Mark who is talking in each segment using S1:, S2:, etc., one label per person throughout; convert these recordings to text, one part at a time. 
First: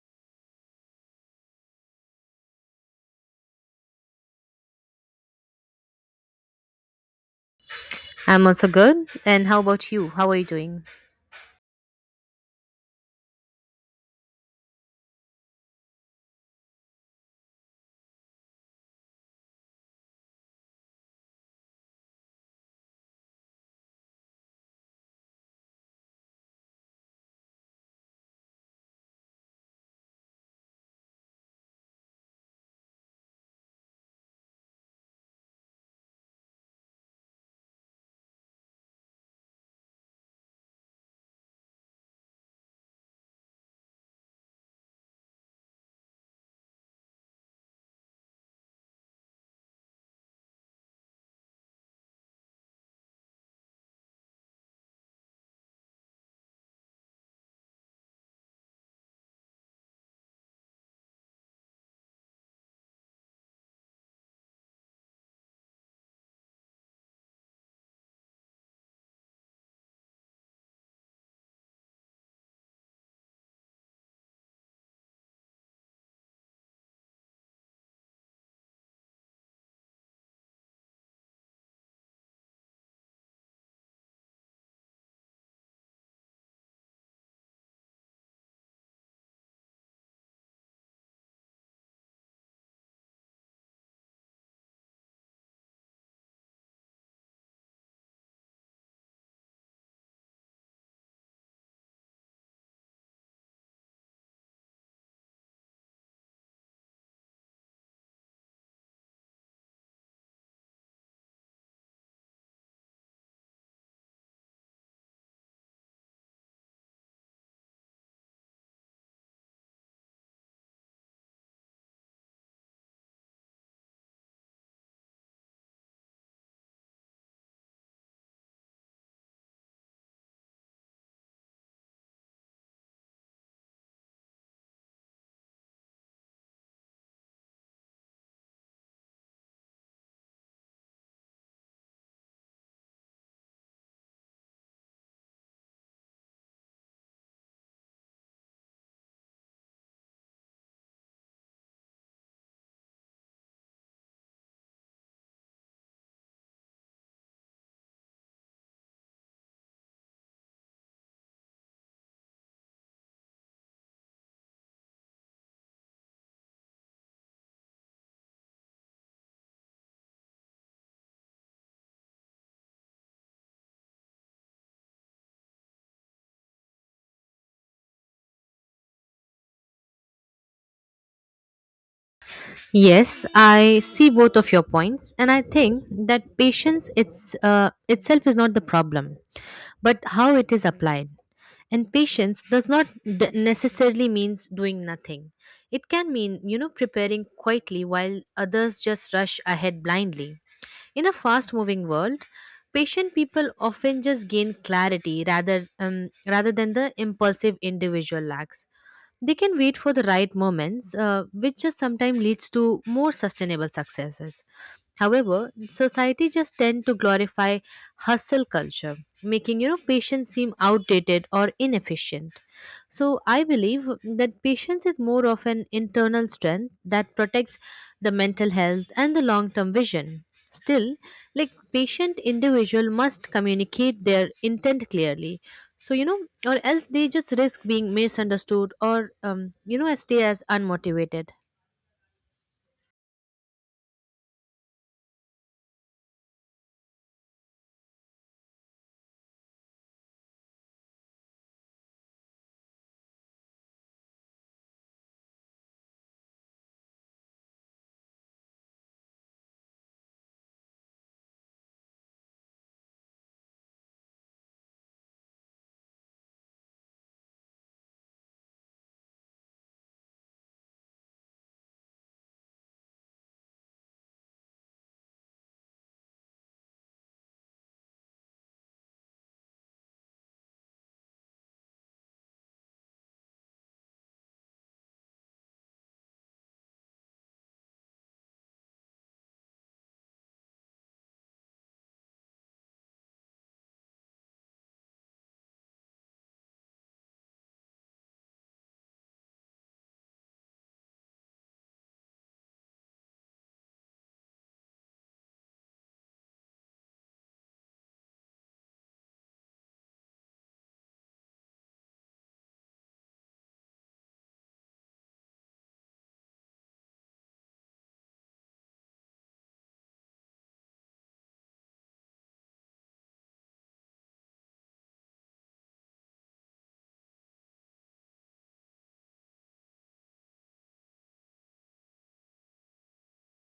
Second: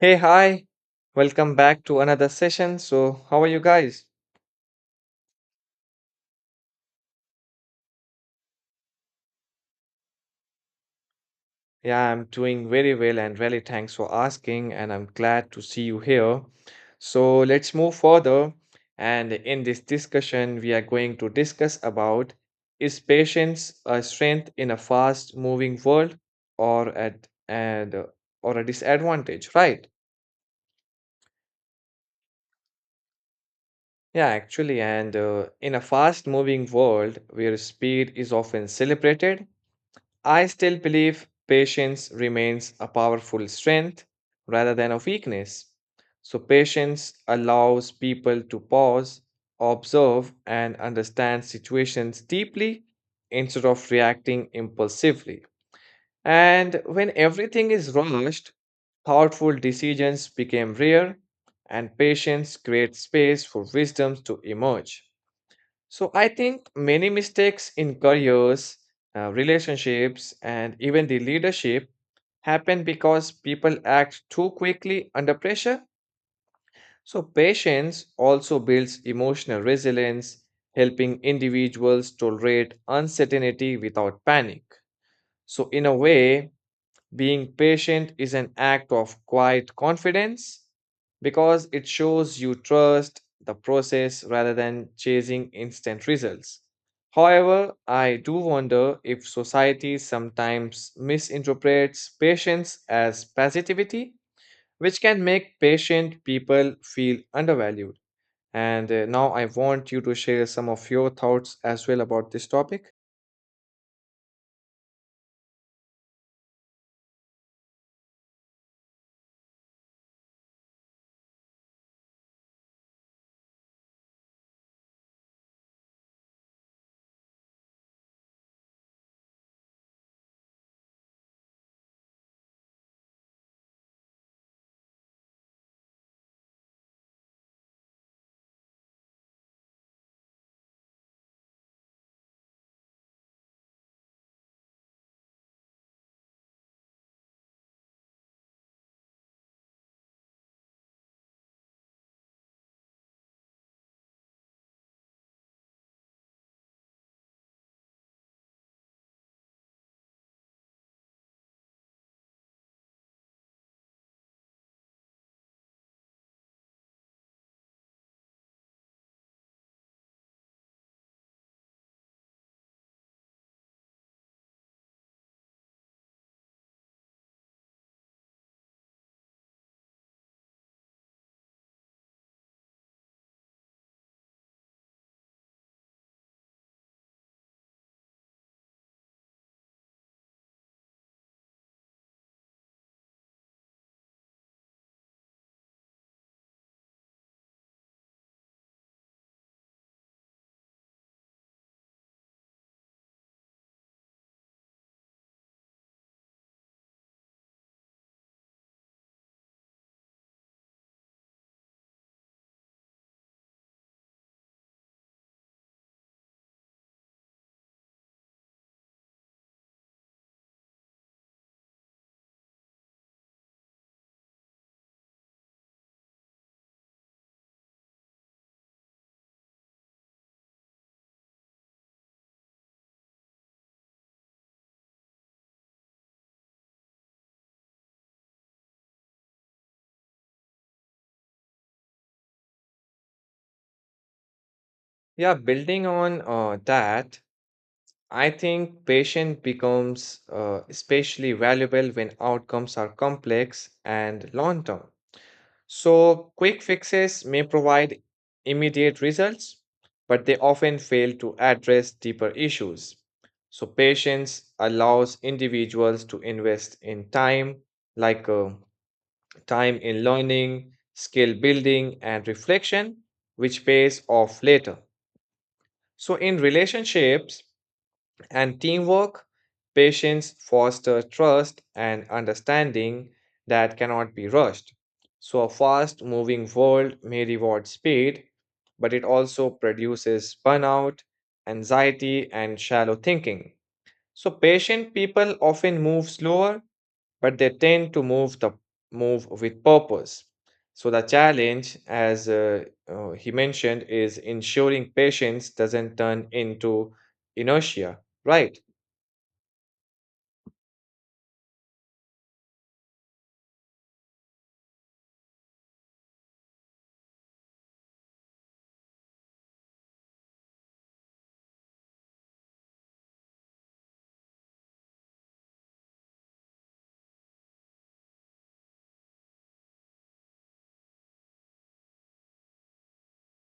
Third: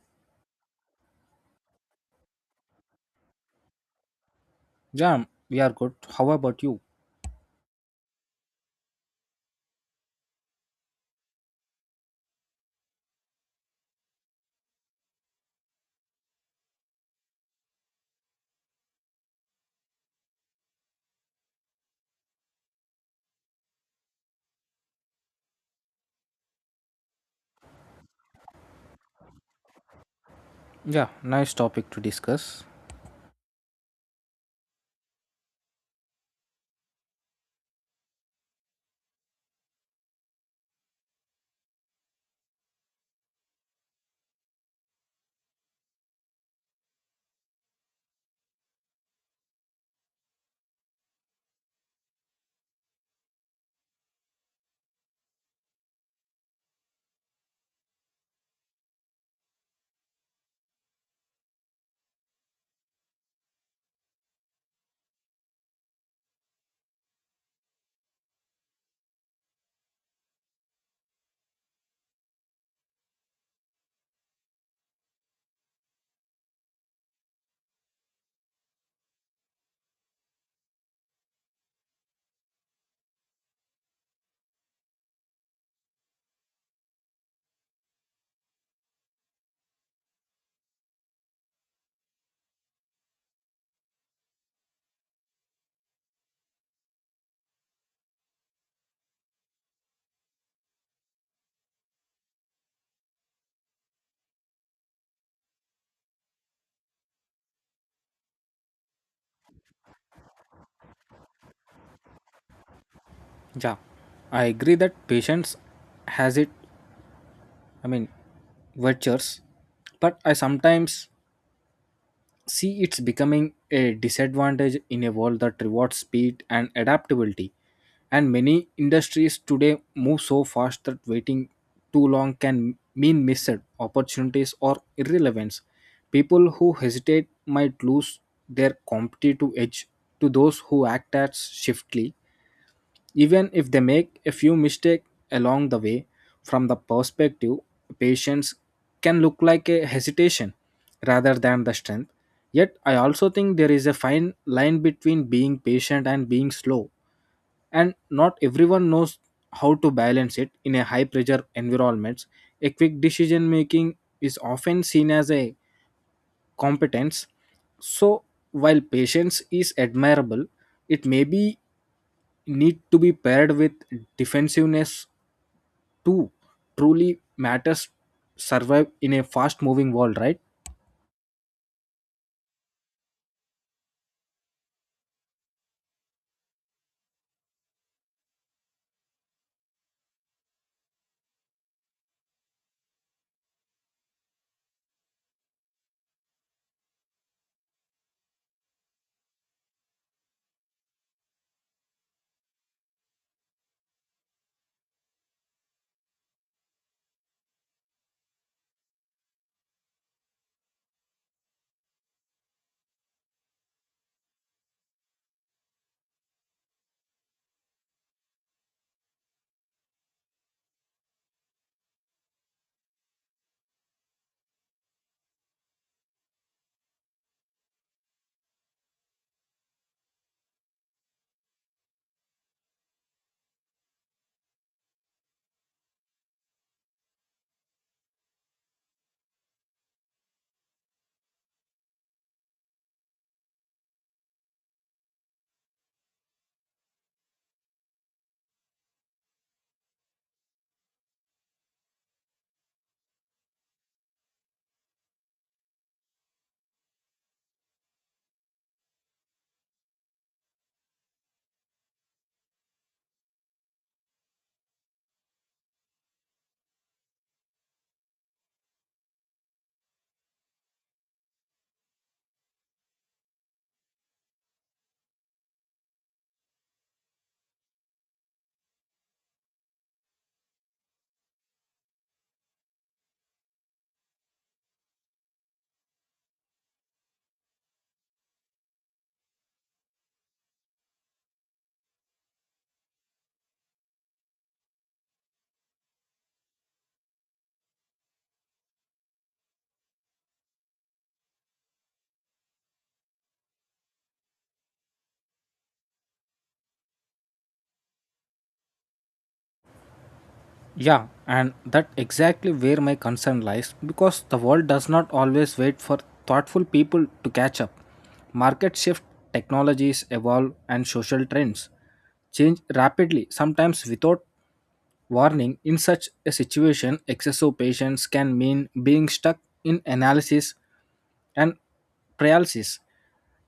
S1: Hey, hi. Welcome back to another session. So, how are you guys?
S2: Yeah, we are good. How about you?
S3: I'm also good. And how about you? How are you doing?
S1: Yeah, I'm doing very well and really thanks for asking and I'm glad to see you here. So, let's move further and in this discussion we are going to discuss about is patience a strength in a fast moving world or at and or a disadvantage, right?
S2: Yeah, nice topic to discuss.
S1: Yeah, actually and in a fast moving world where speed is often celebrated, I still believe patience remains a powerful strength rather than a weakness. So, patience allows people to pause, observe, and understand situations deeply instead of reacting impulsively. And when everything is rushed, thoughtful decisions become rare, and patience creates space for wisdom to emerge. So I think many mistakes in careers, relationships, and even the leadership happen because people act too quickly under pressure. So patience also builds emotional resilience, helping individuals tolerate uncertainty without panic. So in a way, being patient is an act of quiet confidence because it shows you trust the process rather than chasing instant results. However, I do wonder if society sometimes misinterprets patience as passivity, which can make patient people feel undervalued. And Now I want you to share some of your thoughts as well about this topic.
S2: Yeah, I agree that patience has it, I mean, virtues, but I sometimes see, it's becoming a disadvantage in a world that rewards speed and adaptability. And many industries today move so fast that waiting too long can mean missed opportunities or irrelevance. People who hesitate might lose their competitive edge to those who act as swiftly, even if they make a few mistakes along the way. From the perspective, patience can look like a hesitation rather than the strength. Yet I also think there is a fine line between being patient and being slow, and not everyone knows how to balance it. In a high pressure environments, a quick decision making is often seen as a competence. So while patience is admirable, it may be need to be paired with defensiveness to truly matters survive in a fast moving world, right?
S3: Yes, I see both of your points, and I think that patience itself is not the problem, but how it is applied. And patience does not necessarily means doing nothing. It can mean, you know, preparing quietly while others just rush ahead blindly. In a fast-moving world, patient people often just gain clarity rather than the impulsive individual lacks. They can wait for the right moments, which just sometimes leads to more sustainable successes. However, society just tend to glorify hustle culture, making you know patience seem outdated or inefficient. So I believe that patience is more of an internal strength that protects the mental health and the long-term vision. Still, like patient individual must communicate their intent clearly so you know or else they just risk being misunderstood or you know stay as unmotivated.
S1: Yeah, building on that, I think patience becomes especially valuable when outcomes are complex and long term. So, quick fixes may provide immediate results, but they often fail to address deeper issues. So, patience allows individuals to invest in time, like uh, time in learning, skill building, and reflection, which pays off later. So, in relationships, and teamwork, patience fosters trust and understanding that cannot be rushed. So, a fast moving world may reward speed, but it also produces burnout, anxiety, and shallow thinking. So, patient people often move slower, but they tend to move with purpose. So, the challenge, as he mentioned, is ensuring patience doesn't turn into inertia, right?
S2: Yeah, and that exactly where my concern lies, because the world does not always wait for thoughtful people to catch up. Market shift, technologies evolve, and social trends change rapidly, sometimes without warning. In such a situation, excessive patience can mean being stuck in analysis and paralysis.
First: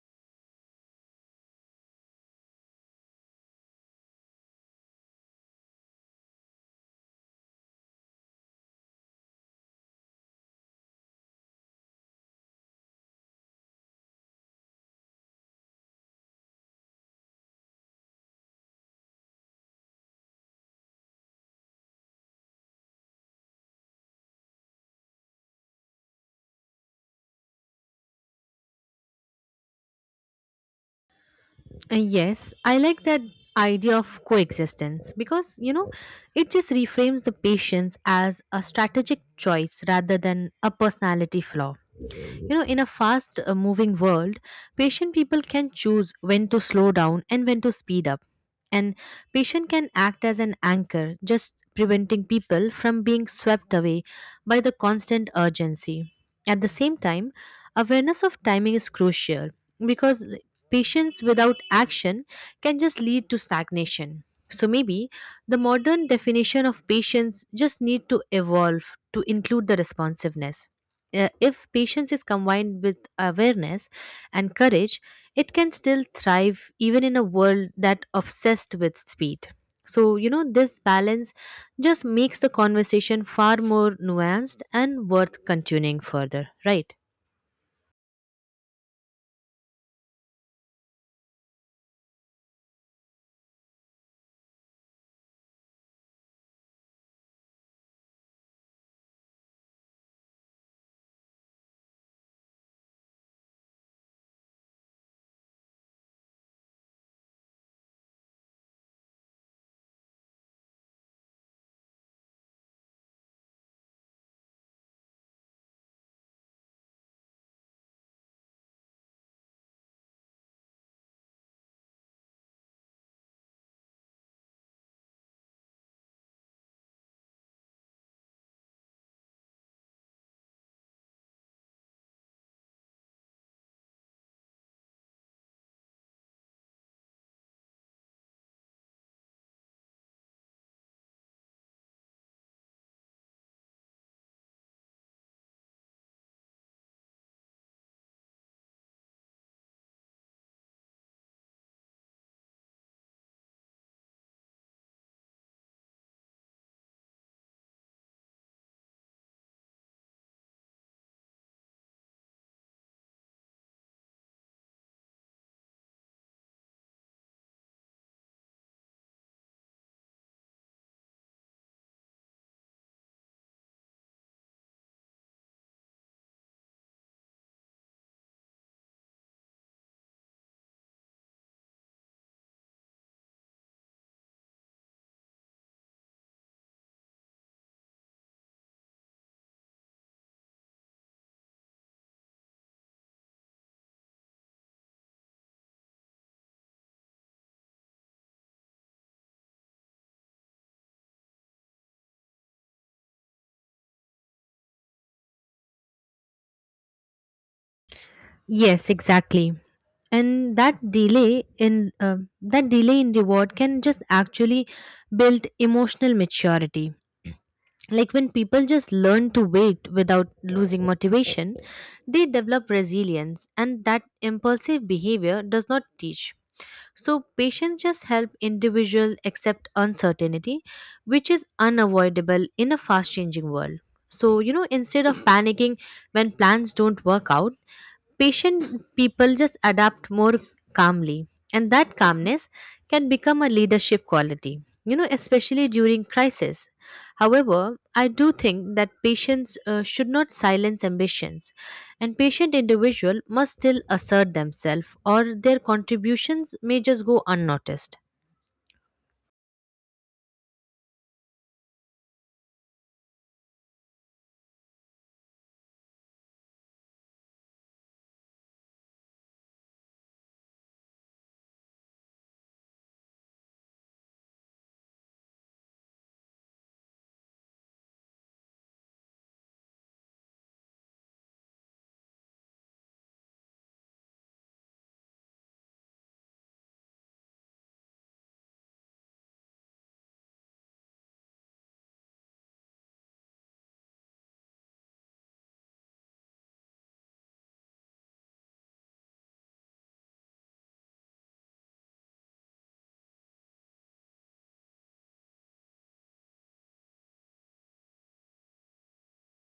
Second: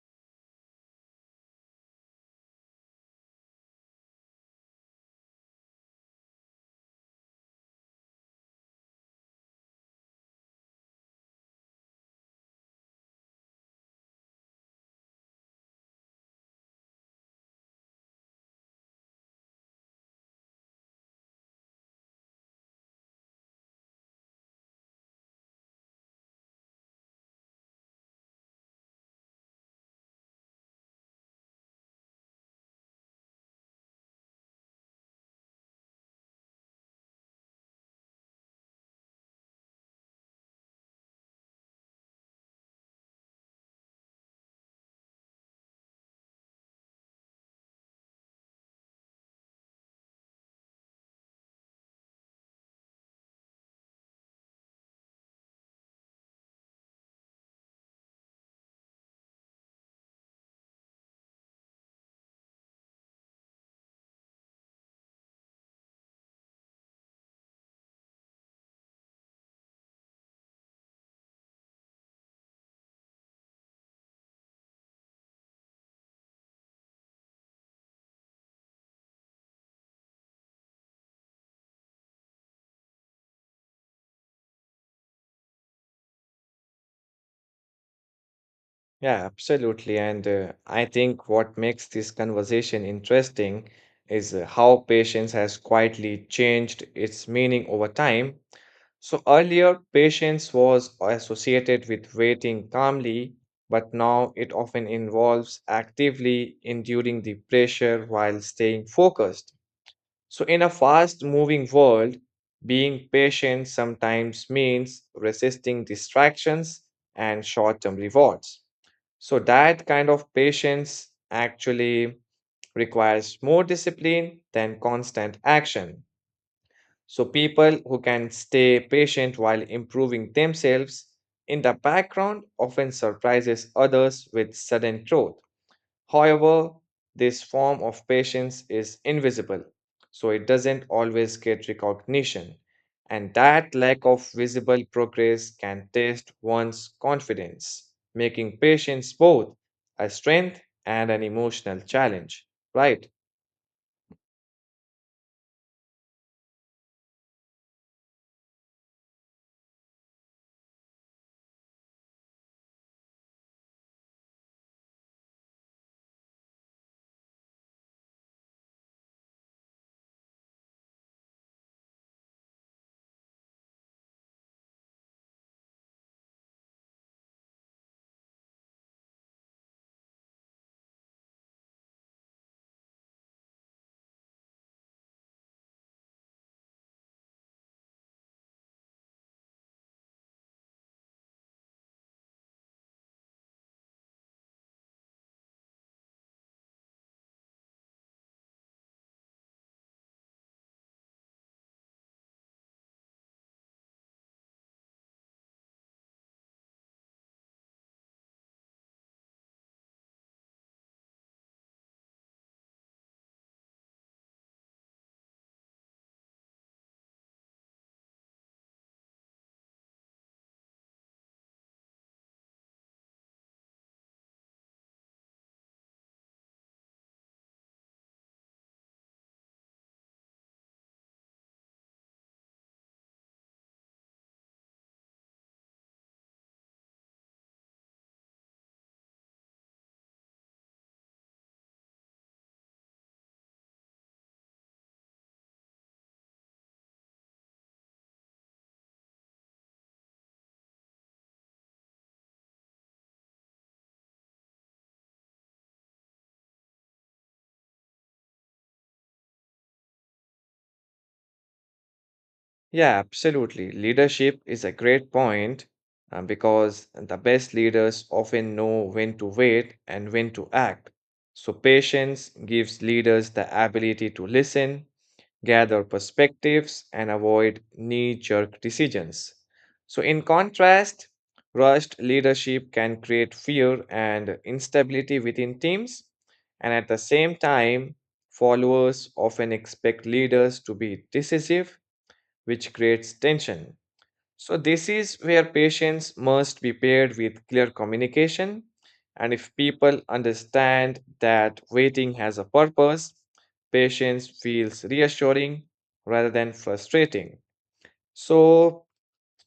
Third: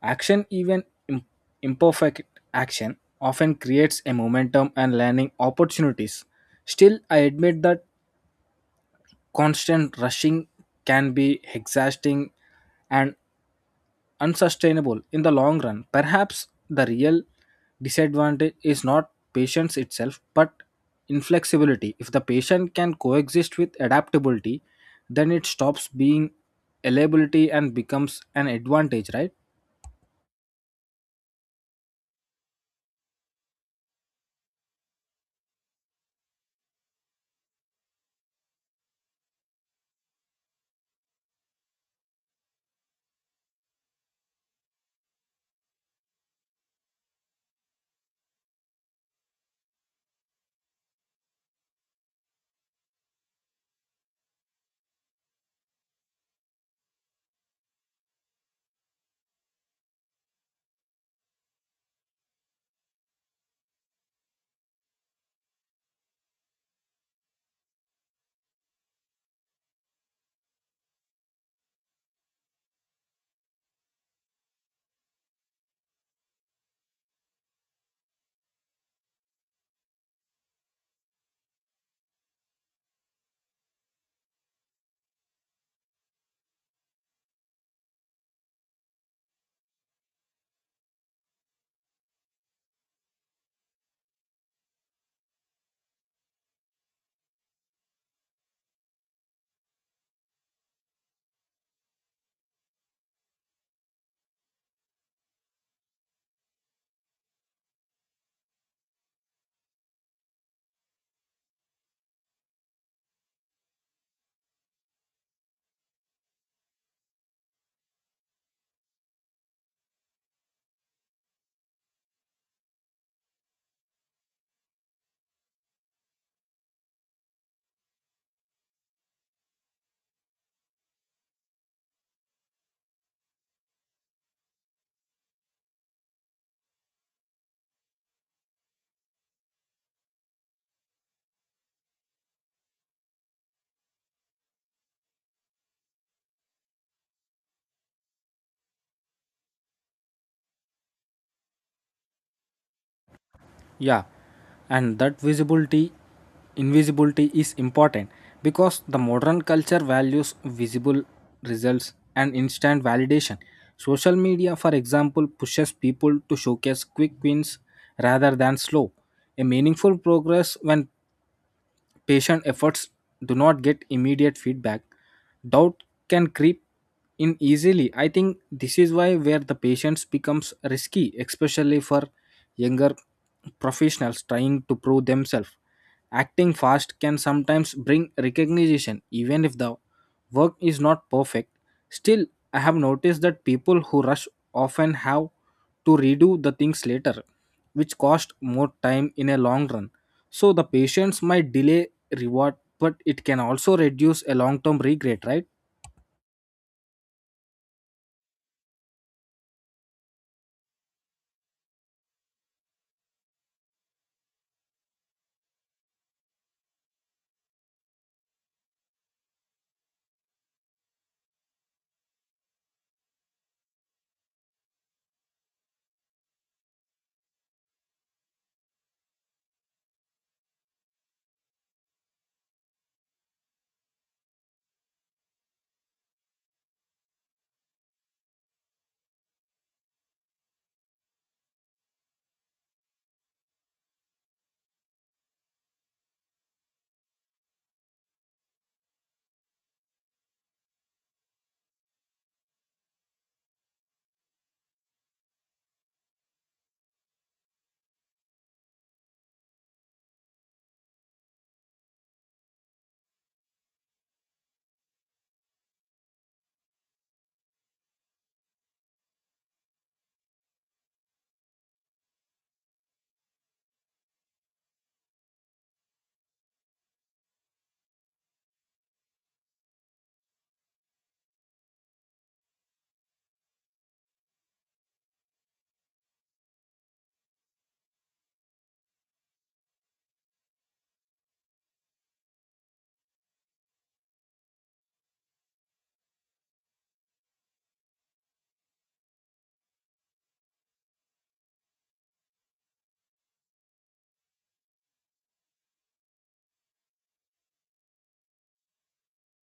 S2: Action, even imperfect action, often creates a momentum and learning opportunities. Still, I admit that constant rushing can be exhausting and unsustainable in the long run. Perhaps the real disadvantage is not patience itself, but inflexibility. If the patient can coexist with adaptability, then it stops being a liability and becomes an advantage, right?
S3: Yes, I like that idea of coexistence because, you know, it just reframes the patience as a strategic choice rather than a personality flaw. You know, in a fast moving world, patient people can choose when to slow down and when to speed up. And patient can act as an anchor, just preventing people from being swept away by the constant urgency. At the same time, awareness of timing is crucial because patience without action can just lead to stagnation. So maybe the modern definition of patience just need to evolve to include the responsiveness. If patience is combined with awareness and courage, it can still thrive even in a world that obsessed with speed. So, you know, this balance just makes the conversation far more nuanced and worth continuing further, right?
S1: Yeah, absolutely. And I think what makes this conversation interesting is how patience has quietly changed its meaning over time. So earlier, patience was associated with waiting calmly, but now it often involves actively enduring the pressure while staying focused. So, in a fast moving world, being patient sometimes means resisting distractions and short term rewards. So that kind of patience actually requires more discipline than constant action. So people who can stay patient while improving themselves in the background often surprises others with sudden growth. However, this form of patience is invisible, so it doesn't always get recognition, and that lack of visible progress can test one's confidence, making patience both a strength and an emotional challenge, right?
S2: Yeah, and that visibility, invisibility is important because the modern culture values visible results and instant validation. Social media, for example, pushes people to showcase quick wins rather than slow. A meaningful progress when patient efforts do not get immediate feedback, doubt can creep in easily. I think this is why where the patients becomes risky, especially for younger professionals trying to prove themselves. Acting fast can sometimes bring recognition even if the work is not perfect. Still, I have noticed that people who rush often have to redo the things later, which cost more time in a long run. So the patience might delay reward, but it can also reduce a long term regret, right?
S3: Yes, exactly. And that delay in reward can just actually build emotional maturity, like when people just learn to wait without losing motivation, they develop resilience, and that impulsive behavior does not teach. So patience just help individual accept uncertainty, which is unavoidable in a fast changing world. So, you know, instead of panicking when plans don't work out, patient people just adapt more calmly, and that calmness can become a leadership quality, you know, especially during crisis. However, I do think that patients should not silence ambitions, and patient individual must still assert themselves or their contributions may just go unnoticed.
S1: Yeah, absolutely. Leadership is a great point because the best leaders often know when to wait and when to act. So, patience gives leaders the ability to listen, gather perspectives, and avoid knee jerk decisions. So, in contrast, rushed leadership can create fear and instability within teams, and at the same time, followers often expect leaders to be decisive, which creates tension. So, this is where patience must be paired with clear communication. And if people understand that waiting has a purpose, patience feels reassuring rather than frustrating. So,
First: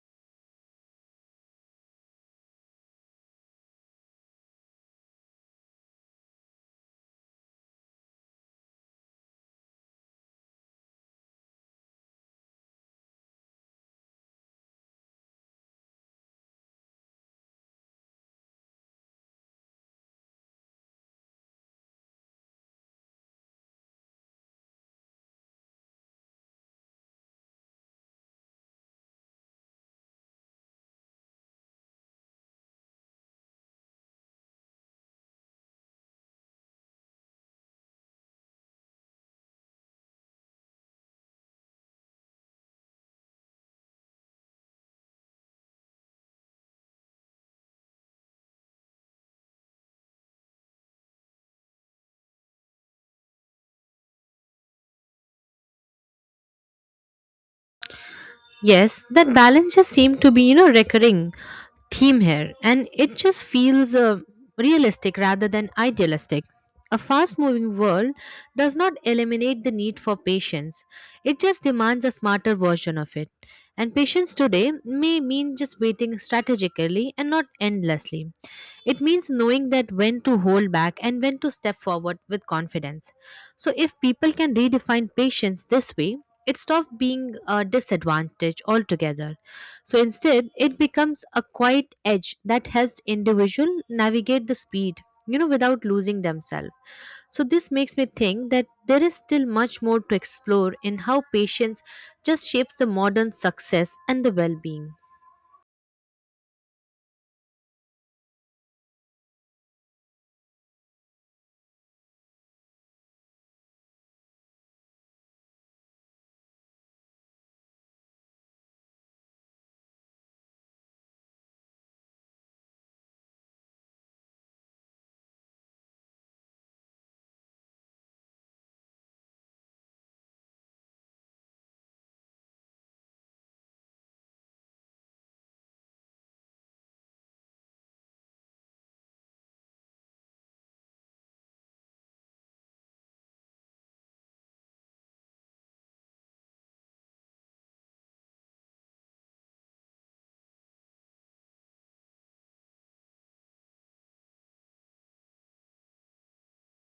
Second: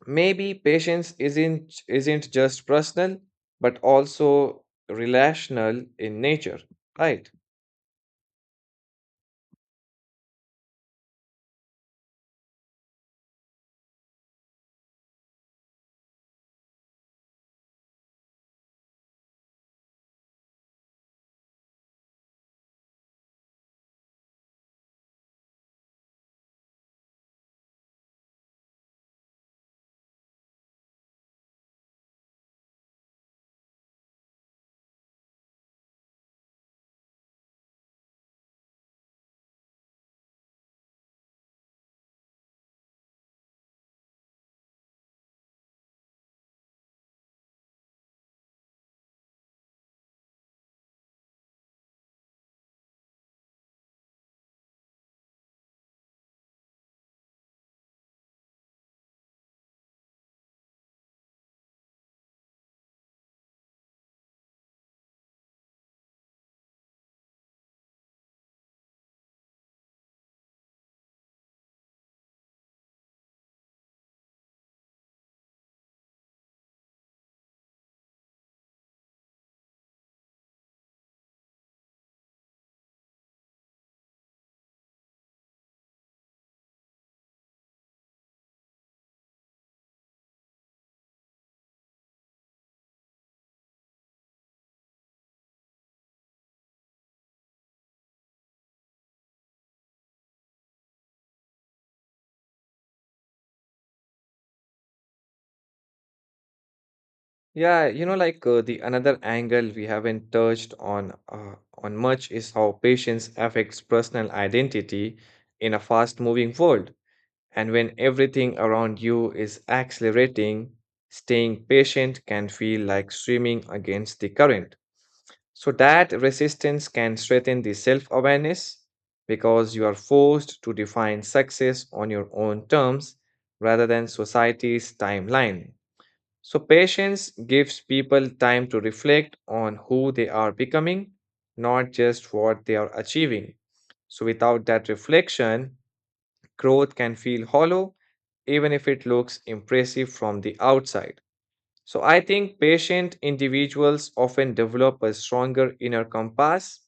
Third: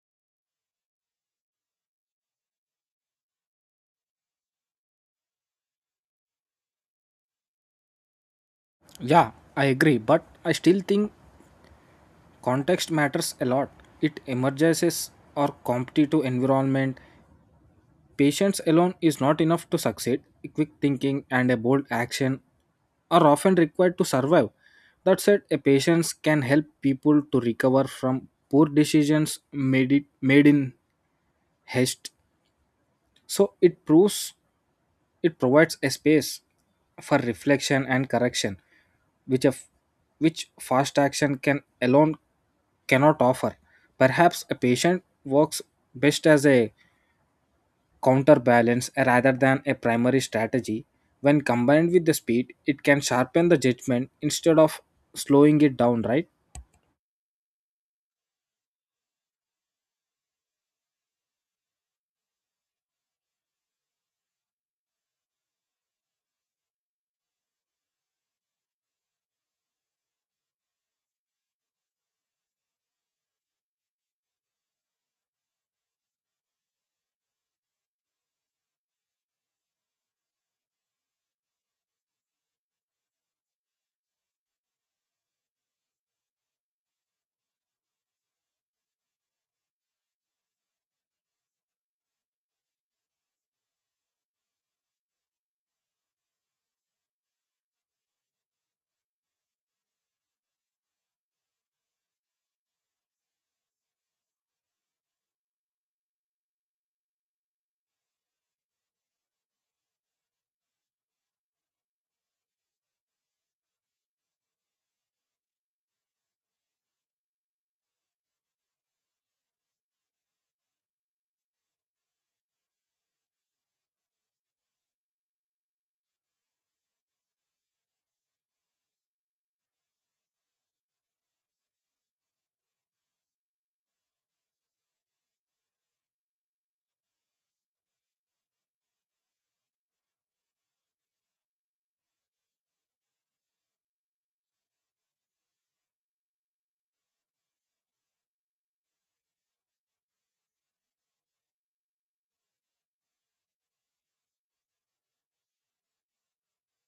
S1: maybe patience isn't just personal, but also relational in nature, right?
S2: Yeah, I agree, but I still think context matters a lot. It emerges or competitive environment. Patience alone is not enough to succeed. Quick thinking and a bold action are often required to survive. That said, a patience can help people to recover from poor decisions made, it, made in haste. So it proves it provides a space for reflection and correction, which a f- which fast action can alone cannot offer. Perhaps a patient works best as a counterbalance rather than a primary strategy. When combined with the speed, it can sharpen the judgment instead of slowing it down, right?
S3: Yes, that balance just seem to be, you know, recurring theme here, and it just feels realistic rather than idealistic. A fast moving world does not eliminate the need for patience, it just demands a smarter version of it. And patience today may mean just waiting strategically and not endlessly. It means knowing that when to hold back and when to step forward with confidence. So, if people can redefine patience this way, it stops being a disadvantage altogether. So instead, it becomes a quiet edge that helps individual navigate the speed, you know, without losing themselves. So this makes me think that there is still much more to explore in how patience just shapes the modern success and the well-being.
S1: Yeah, you know, the another angle we haven't touched on much is how patience affects personal identity in a fast-moving world. And when everything around you is accelerating, staying patient can feel like swimming against the current. So that resistance can strengthen the self-awareness because you are forced to define success on your own terms rather than society's timeline. So, patience gives people time to reflect on who they are becoming, not just what they are achieving. So, without that reflection, growth can feel hollow, even if it looks impressive from the outside. So I think patient individuals often develop a stronger inner compass,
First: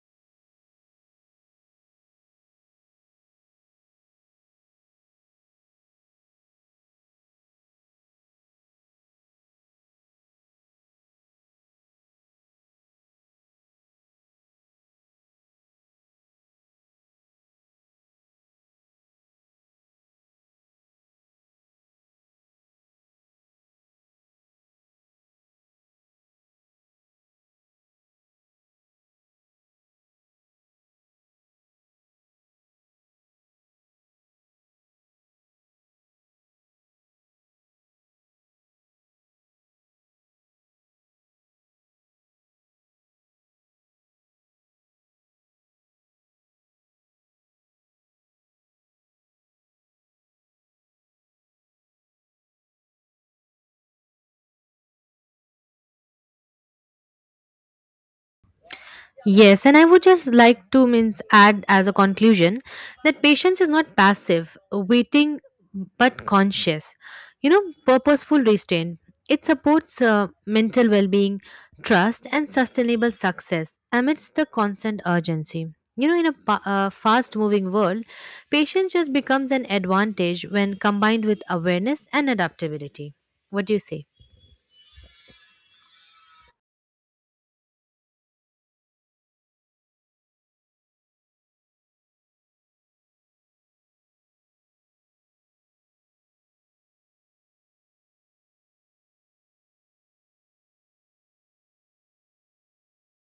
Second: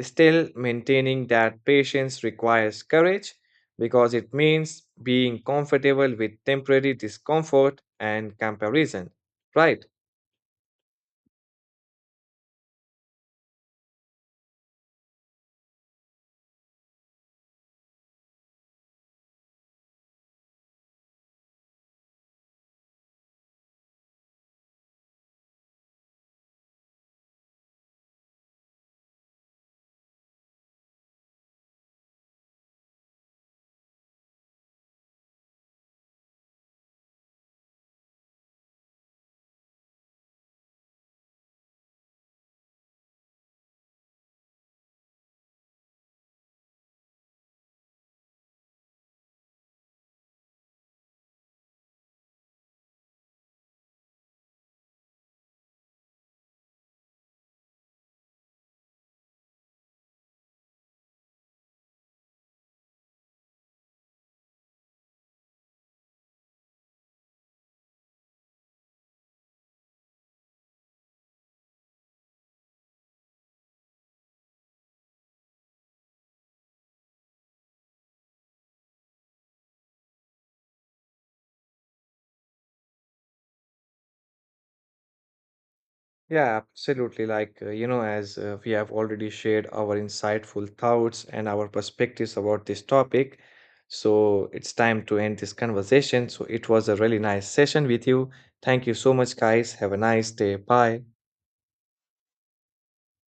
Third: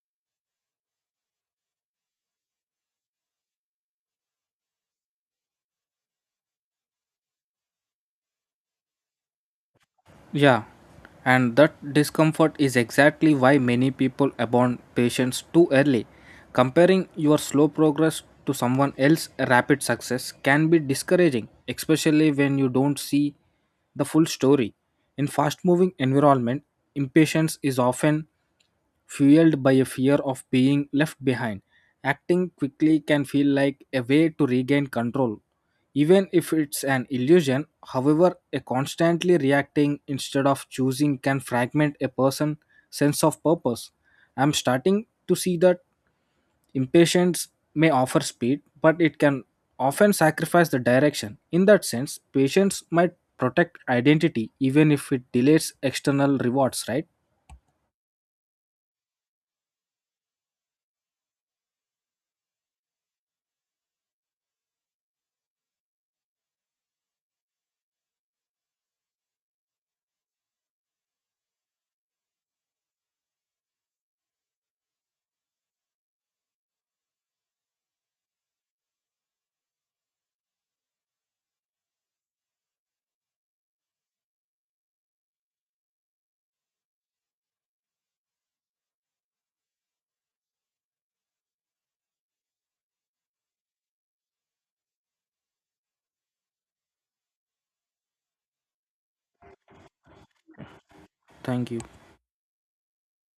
S1: still maintaining that patience requires courage because it means being comfortable with temporary discomfort and comparison, right?
S2: Yeah, and that discomfort is exactly why many people abandon patience too early. Comparing your slow progress to someone else's rapid success can be discouraging, especially when you don't see the full story. In fast moving environment, impatience is often fueled by a fear of being left behind. Acting quickly can feel like a way to regain control, even if it's an illusion. However, a constantly reacting instead of choosing can fragment a person's sense of purpose. I'm starting to see that impatience may offer speed, but it can often sacrifice the direction. In that sense, patience might protect identity even if it delays external rewards, right?
S3: Yes, and I would just like to means add as a conclusion that patience is not passive, waiting, but conscious. You know, purposeful restraint. It supports mental well-being, trust, and sustainable success amidst the constant urgency. You know, in a fast-moving world, patience just becomes an advantage when combined with awareness and adaptability. What do you say?
S1: Yeah, absolutely. Like, you know, as we have already shared our insightful thoughts and our perspectives about this topic, so it's time to end this conversation. So it was a really nice session with you. Thank you so much, guys. Have a nice day. Bye.
S2: Thank you.